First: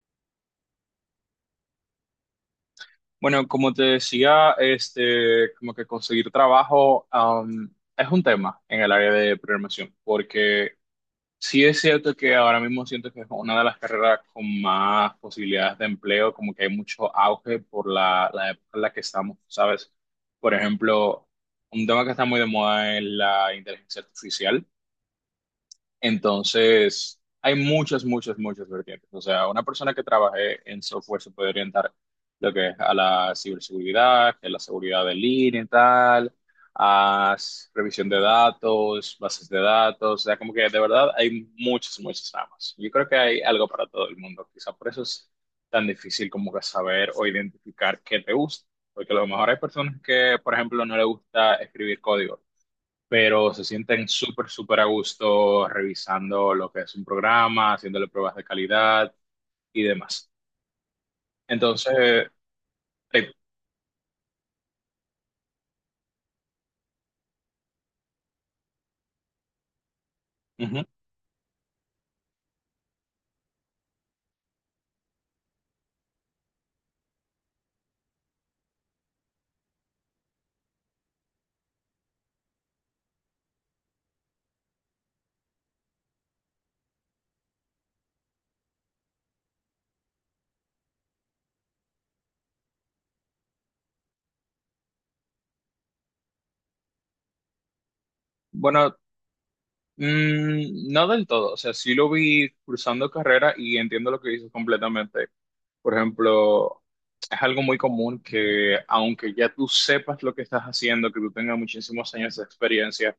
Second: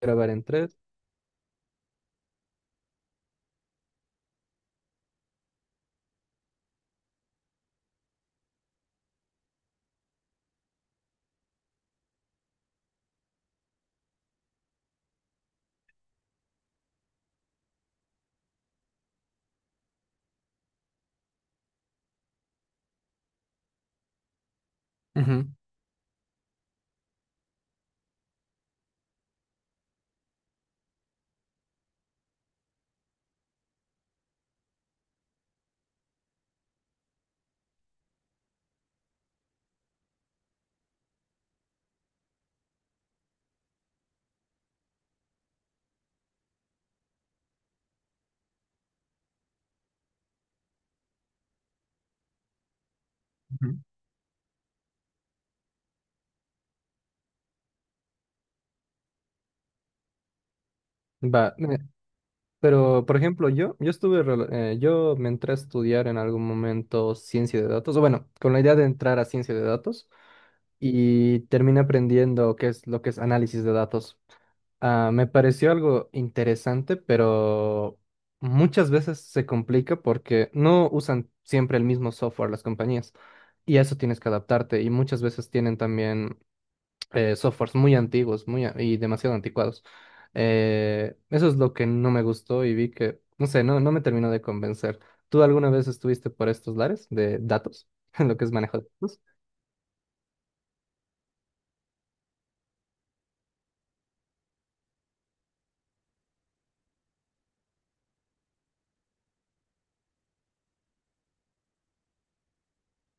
Grabar en tres. Bueno, como te decía, como que conseguir trabajo, es un tema en el área de programación, porque sí es cierto que ahora mismo siento que es una de las carreras con más posibilidades de empleo, como que hay mucho auge por la época en la que estamos, ¿sabes? Por ejemplo, un tema que está muy de moda es la inteligencia artificial, entonces hay muchas, muchas, muchas vertientes. O sea, una persona que trabaje en software se puede orientar lo que es a la ciberseguridad, que es la seguridad de línea y tal, a revisión de datos, bases de datos. O sea, como que de verdad hay muchas, muchas ramas. Yo creo que hay algo para todo el mundo. Quizá por eso es tan difícil como que saber o identificar qué te gusta. Porque a lo mejor hay personas que, por ejemplo, no les gusta escribir código, pero se Ujú. sienten súper, súper a gusto revisando lo que es un programa, haciéndole pruebas de calidad y demás. Va, Entonces, pero por eh, ejemplo, yo estuve, yo me entré a estudiar en algún momento ciencia de datos, o bueno, con la idea de entrar a ciencia de datos ujú. y terminé aprendiendo qué es lo que es análisis de datos. Ah, me pareció algo interesante, pero muchas veces se complica porque no usan siempre el mismo software las compañías y a eso tienes que adaptarte y muchas veces tienen también softwares muy antiguos y demasiado anticuados. Eso es lo que no me gustó y vi que, no sé, no me terminó de convencer. ¿Tú alguna vez estuviste por estos lares de datos, lo que es manejo de Bueno, datos? No del todo, o sea, sí lo vi cursando carrera y entiendo lo que dices completamente. Por ejemplo, es algo muy común que aunque ya tú sepas lo que estás haciendo, que tú tengas muchísimos años de experiencia,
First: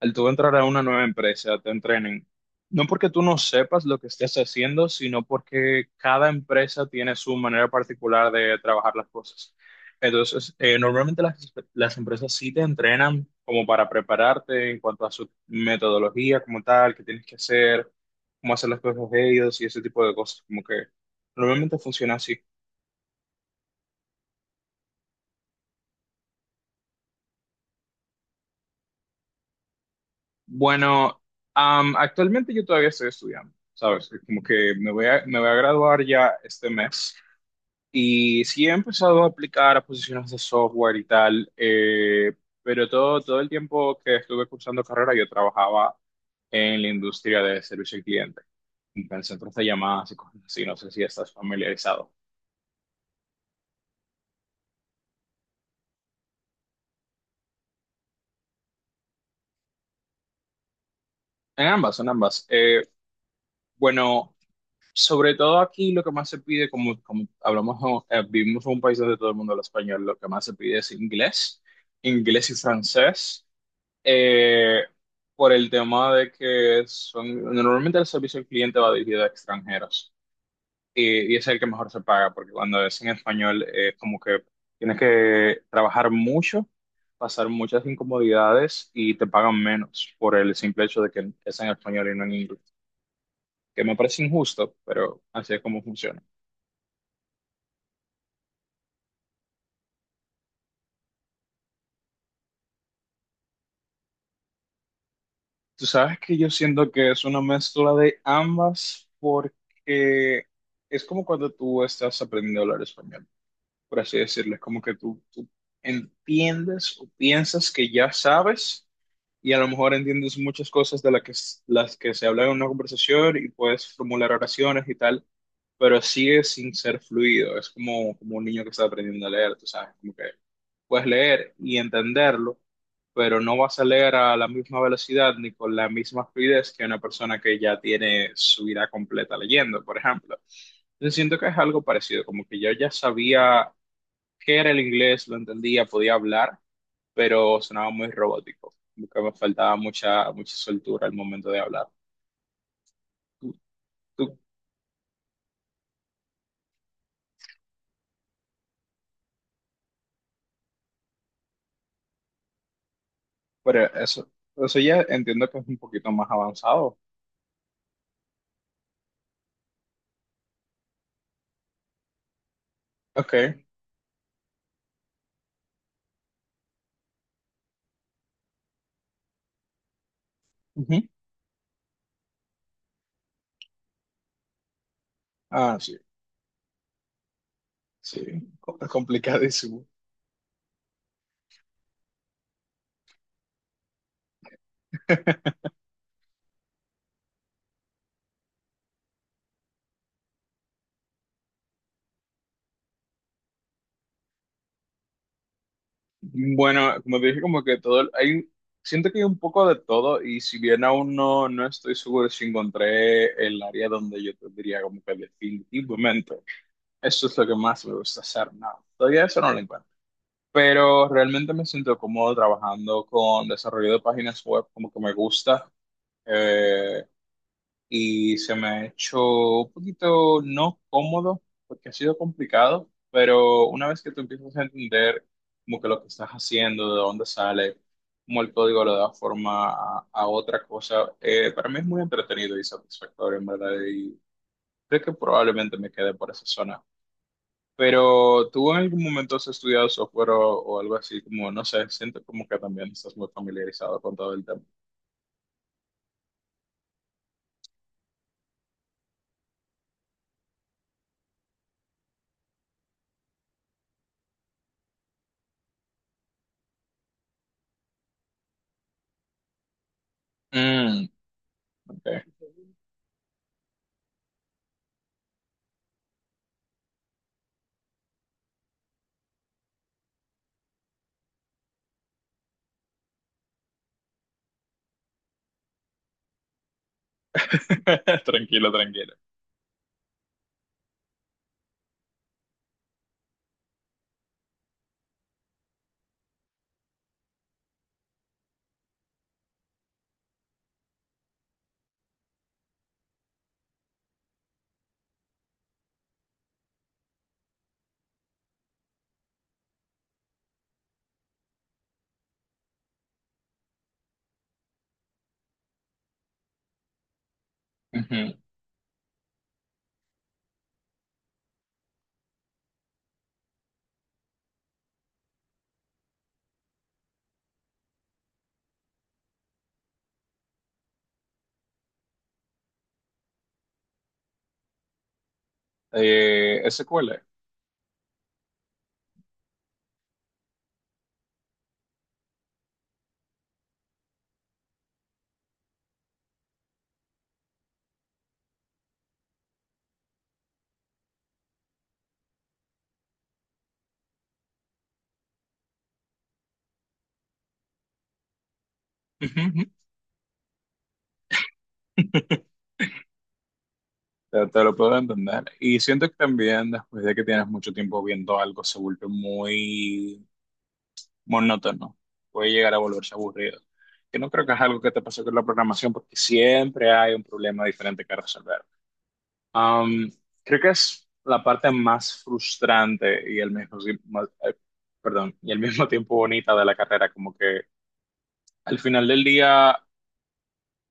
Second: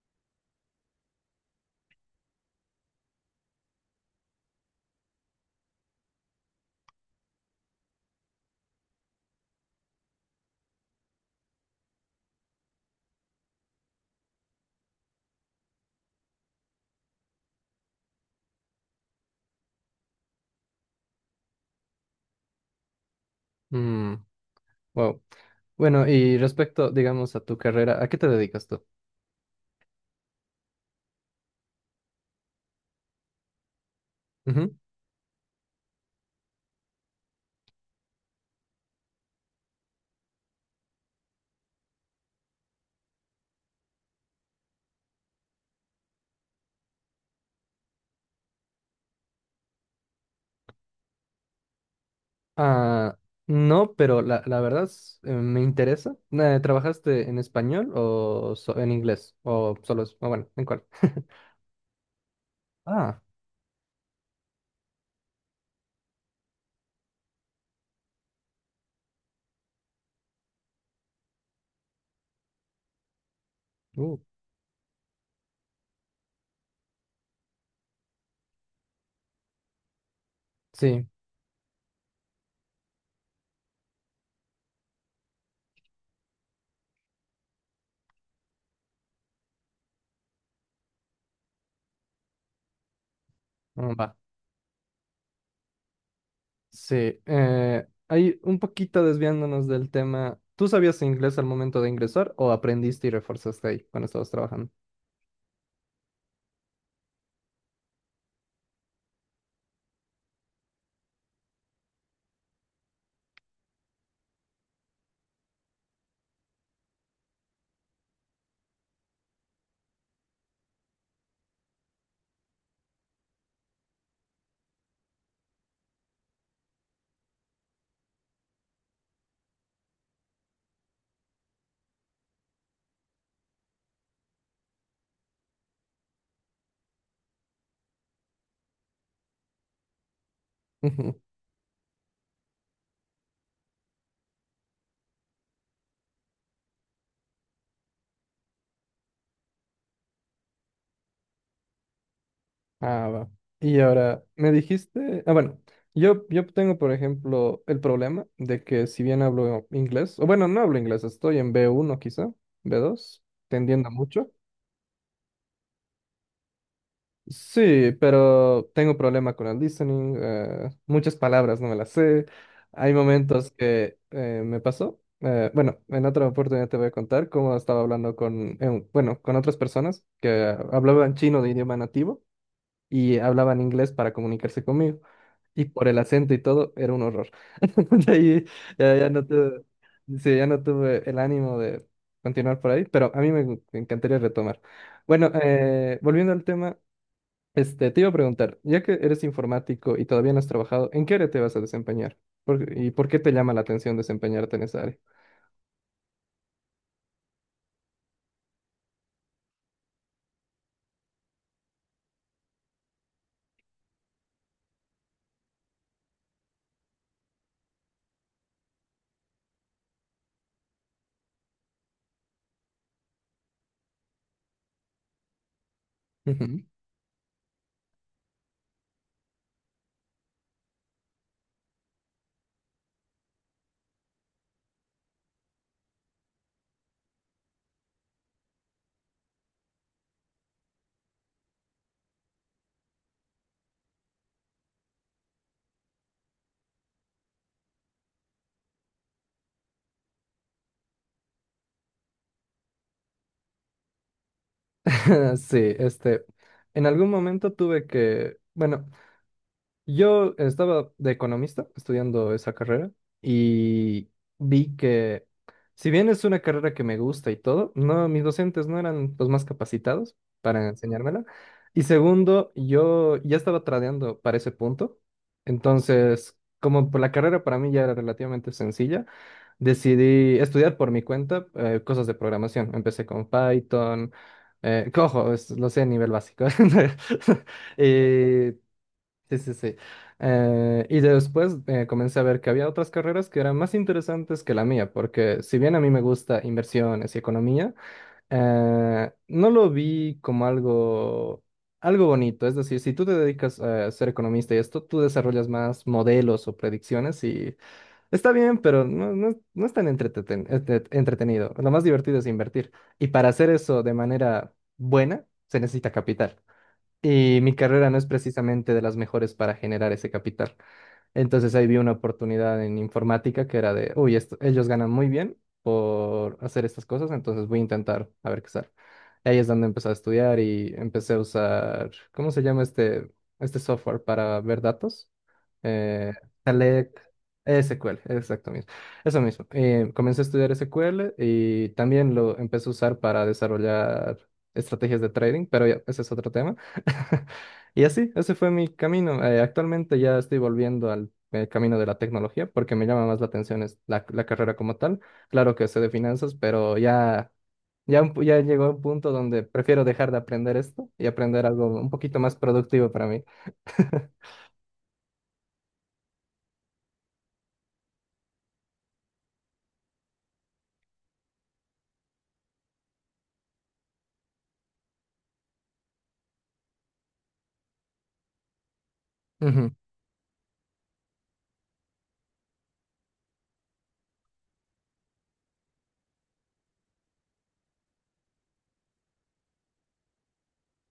al tú entrar a una nueva empresa, te entrenen. No porque tú no sepas lo que estés haciendo, sino porque cada empresa tiene su manera particular de trabajar las cosas. Entonces, normalmente las empresas sí te entrenan como para prepararte en cuanto a su metodología como tal, qué tienes que hacer, cómo hacer las cosas de ellos y ese tipo de cosas. Como que normalmente funciona así. Mm, wow. Bueno, y respecto, digamos, a tu carrera, ¿a qué te dedicas tú? Bueno, actualmente yo todavía estoy estudiando, ¿sabes? Como que Ujú. me voy a graduar ya este mes. Y sí he empezado a aplicar a posiciones de software y tal, pero todo el tiempo que estuve cursando carrera yo trabajaba en la industria de servicio al cliente, en centros de llamadas y cosas así, no sé si estás familiarizado. Ah, no, pero la verdad es, me interesa. ¿Trabajaste en español en inglés? O solo, o bueno, ¿en cuál? En ambas, en ambas. Ah, Bueno, sobre todo aquí lo que más se pide, como hablamos, ¿no? Vivimos en un país donde todo el mundo habla español, lo que más se pide es inglés, inglés y francés. uh, Eh, por el tema de que son, normalmente el servicio al cliente va dirigido a extranjeros, sí, y es el que mejor se paga, porque cuando es en español es como que tienes que trabajar mucho, pasar muchas incomodidades y te pagan menos por el simple hecho de que es en español y no en inglés, que mm, me va. parece injusto, pero así es como funciona. Sí, ahí un poquito desviándonos del tema. ¿Tú sabías inglés al momento de ingresar o aprendiste y reforzaste ahí cuando estabas trabajando? Tú sabes que yo siento que es una mezcla de ambas, porque es como cuando tú estás aprendiendo a hablar español, por así decirlo. Es como que tú entiendes o piensas que ya sabes y a lo mejor entiendes muchas cosas de las que, las que se habla en una conversación, y puedes formular oraciones y tal, pero sigue sin ser fluido. Es como un niño que está aprendiendo a leer, tú sabes, como que puedes leer y entenderlo, pero no vas a leer a la misma velocidad ni con la misma fluidez que una persona que ya tiene su vida completa leyendo, por ejemplo. Entonces Ujú. siento que es algo parecido, como que yo ya sabía que era el inglés, lo entendía, podía hablar, pero sonaba muy robótico, como que me faltaba mucha, mucha soltura al momento de hablar. Ah, va. Tú, Y ahora, tú, me dijiste, ah, bueno, yo tengo, por ejemplo, el problema de que si bien hablo inglés, o bueno, no hablo inglés, estoy en B1 quizá, B2, pero tendiendo eso, mucho. eso ya entiendo que es un poquito más avanzado. Sí, pero tengo problema con el listening. Muchas palabras no me las sé. Hay Ok. momentos que me pasó. Bueno, en otra oportunidad te voy a contar cómo estaba hablando con, bueno, con otras personas que Ujú. hablaban chino de idioma nativo y hablaban inglés para comunicarse conmigo. Y Ah, por el sí, acento y todo, era un horror. De sí, ahí es ya no tuve, complicadísimo. sí, ya no tuve el ánimo de continuar por ahí, pero a mí me encantaría retomar. Bueno, volviendo al tema. Este, te iba a preguntar, ya que eres informático y todavía no has trabajado, ¿en qué área te vas a desempeñar? ¿Y por qué te llama la atención desempeñarte en esa área? Bueno, como te dije, como que todo, hay, siento que hay un poco de todo, y si bien aún no estoy seguro si encontré el área donde yo te diría como que, definitivamente, eso es lo que más me gusta hacer, no, todavía eso no lo encuentro. Pero realmente me siento cómodo trabajando con desarrollo de páginas web, como que me gusta, Ujú. eh, y se me ha hecho un poquito no cómodo, porque ha sido complicado, pero una vez que tú empiezas a entender como que lo que estás haciendo, de dónde sale, cómo el código le da forma a otra cosa, para mí es muy entretenido y satisfactorio, en verdad, y creo que probablemente me quede por esa zona. Pero tú, ¿en algún momento has estudiado software o algo así? Como, no sé, siento como que también estás muy familiarizado con todo el tema. Sí, este, en algún momento tuve que, bueno, yo estaba de economista estudiando esa carrera y vi que si bien es una carrera que me gusta y todo, no, mis docentes no eran los más capacitados para Mm, enseñármela. Y ok. segundo, yo ya estaba tradeando para ese punto. Entonces, como por la carrera para mí ya era relativamente sencilla, decidí estudiar por mi cuenta cosas de programación. Empecé con Python, cojo, lo sé a nivel básico. Eh, Tranquilo, tranquilo. Sí, sí, sí. Y después comencé a ver que había otras carreras que eran más interesantes que la mía, porque si bien a mí me gusta inversiones y economía, no lo vi como algo bonito. Es decir, si tú te dedicas a ser economista y esto, tú desarrollas más modelos o predicciones y está bien, pero no es tan entretenido. Lo más divertido es invertir. Y para hacer eso de manera buena, se necesita capital. Y mi carrera no es Ujú. precisamente de las mejores para generar ese capital. Entonces ahí vi una oportunidad en informática que era de, uy, ellos ganan muy bien por hacer estas cosas, entonces voy a intentar a ver qué sale. Ahí es donde empecé a estudiar y empecé a usar, ¿cómo se llama este software para ver datos? eh, Select, SQL. SQL, exacto mismo. Eso mismo. Comencé a estudiar SQL y también lo empecé a usar para desarrollar estrategias de trading, pero ya, ese es otro tema. Y así, ese fue mi camino. Actualmente ya estoy volviendo al camino de la tecnología porque me llama más la atención es la carrera como tal. Claro que sé de finanzas, pero ya llegó a un punto donde Ujú. prefiero dejar de aprender esto y aprender algo un poquito más productivo para mí. Te lo puedo entender. Y siento que también después de que tienes mucho tiempo viendo algo, se vuelve muy monótono. Puede llegar a volverse aburrido. Que no creo que es algo que te pase con la programación, porque siempre hay un problema diferente que resolver. Ujú. Am, Creo que es la parte más frustrante y, el mismo, eh, perdón, y al mismo tiempo, bonita de la carrera, como que al final del día,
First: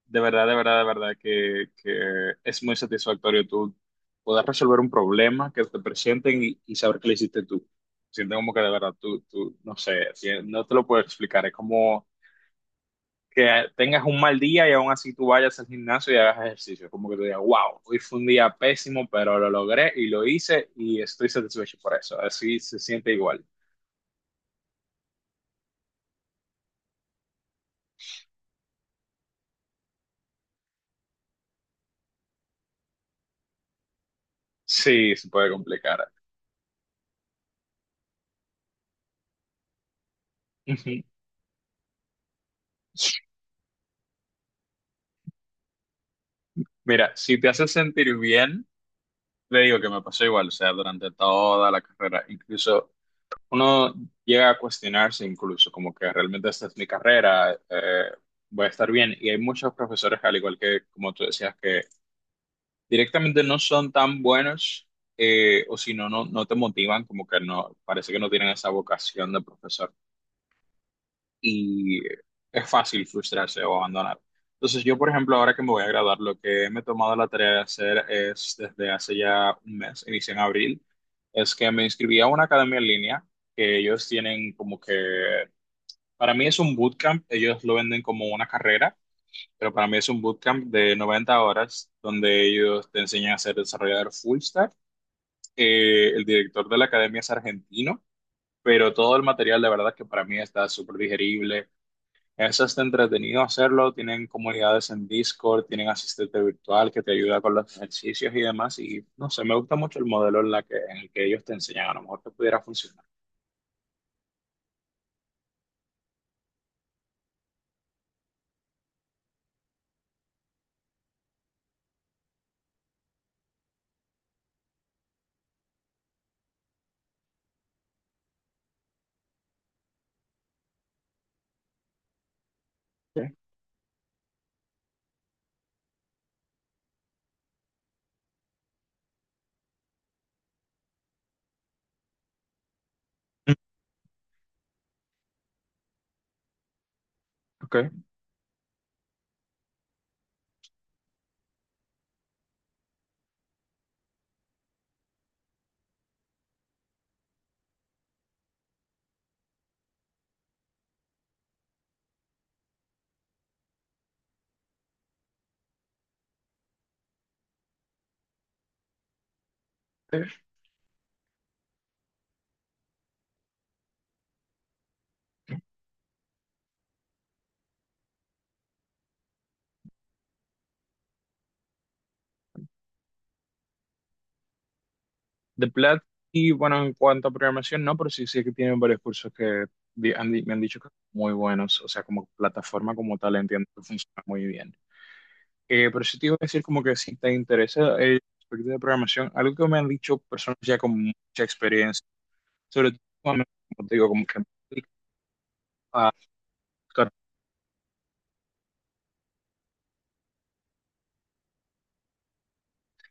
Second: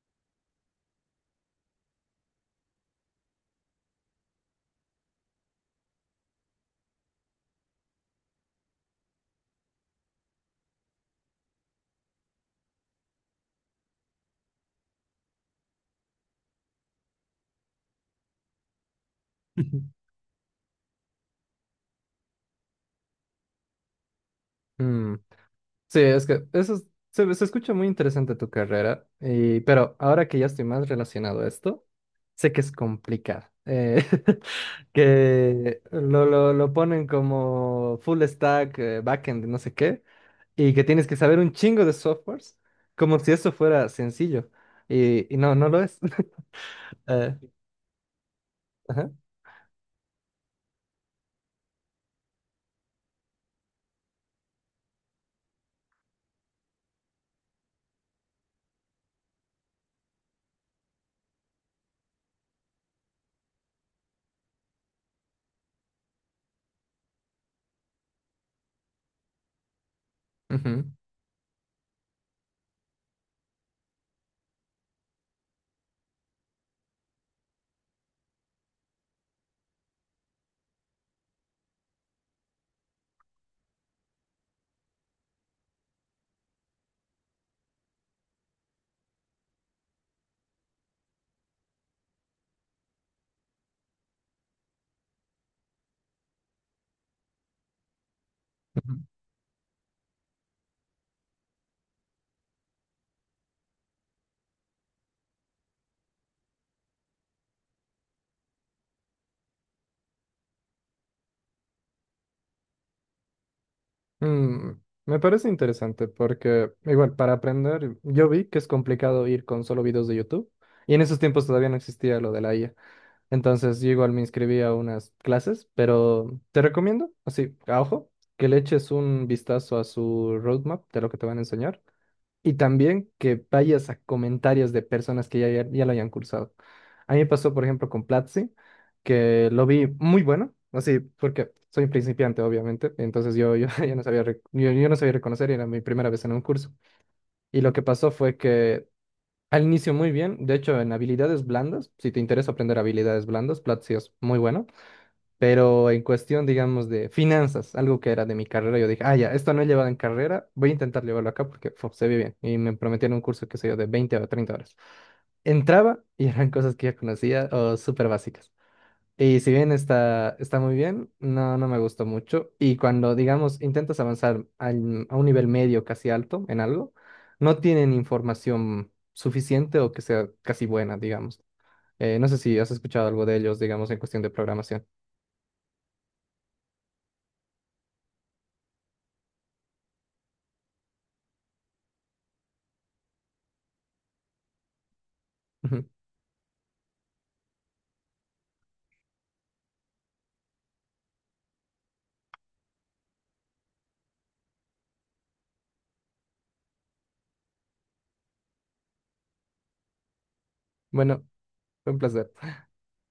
de verdad, de verdad, de verdad, que es muy satisfactorio tú poder resolver un problema que te presenten y saber que lo hiciste tú. Siento como que de verdad, no sé, no te lo puedo explicar, es como que tengas un mal día y aún así tú vayas al gimnasio y hagas ejercicio. Como que tú digas, wow, hoy fue un día pésimo, pero lo logré y lo hice y estoy satisfecho por eso. Así se siente igual. Mm. Sí, es que se escucha muy interesante tu carrera, pero ahora que ya estoy más relacionado a esto, sé que es complicado. Sí, se puede Que complicar. lo ponen como full stack, backend, no sé qué, y que Ujú. tienes que saber un chingo de softwares, como si eso fuera sencillo. Y no lo es. Mira, si Eh, te hace sentir bien, ajá, te digo que me pasó igual, o sea, durante toda la carrera, incluso uno llega a cuestionarse incluso como que, realmente, esta es mi carrera, voy a estar bien. Y hay muchos profesores, al igual que como tú decías, que directamente no son tan buenos, o si no, no, no te motivan, como que no, parece que no tienen esa vocación de profesor, ujú, y es fácil frustrarse o abandonar. Entonces yo, por ejemplo, ahora que me voy a graduar, lo que me he tomado la tarea de hacer es, desde hace ya un mes, inicié en abril, es que me inscribí a una academia en línea que ellos tienen como que, para mí es un bootcamp, ellos lo venden como una carrera, pero para mí es un bootcamp de 90 horas donde ellos te enseñan a ser desarrollador full stack. El director de la academia es argentino, pero ujú. todo el material, de verdad, que para mí está súper digerible. Es hasta entretenido hacerlo, tienen comunidades en Discord, tienen asistente virtual que te ayuda con los ejercicios y demás. Y no sé, me gusta mucho el modelo en el que ellos te enseñan, a lo mejor te pudiera funcionar. Mm, Me parece interesante porque igual para aprender yo vi que es complicado ir con solo videos de YouTube y en esos tiempos todavía no existía lo de la IA. Entonces yo igual me inscribí a unas clases, pero te recomiendo, así, a ojo, que le eches un vistazo a su roadmap de lo que te van a enseñar y también Ok, que vayas a comentarios de personas que ya lo hayan cursado. A mí me pasó, por ejemplo, con Platzi, que lo vi muy bueno, así, porque soy principiante, obviamente, entonces ya no sabía, yo no sabía reconocer y era mi primera vez en un curso. Y lo que ok. pasó fue que al inicio muy bien, de hecho, en habilidades blandas, si te interesa aprender habilidades blandas, Platzi es muy bueno. Pero en cuestión, digamos, de finanzas, algo que era de mi carrera, yo dije, ah, ya, esto no he llevado en carrera, voy a intentar llevarlo acá porque fu, se ve bien. Y me prometieron un curso, qué sé yo, de 20 o 30 horas. Entraba y eran cosas que ya conocía o súper básicas. Y si bien está, Ok. está muy bien, no me gustó mucho. Y cuando, digamos, intentas avanzar a un nivel medio, casi alto, en algo, no tienen información suficiente o que sea casi buena, digamos. No sé si has escuchado algo de ellos, digamos, en cuestión de programación. De Plat, y bueno, en cuanto a programación, no, pero sí sé que tienen varios cursos que me han dicho que son muy buenos, o sea, como plataforma como tal, entiendo que funciona muy bien. Ujú. Pero sí te iba a decir como que, si te interesa el aspecto de programación, algo que me han dicho personas ya con mucha experiencia, sobre todo, como te digo, como que me dedico a buscar Bueno, fue un placer.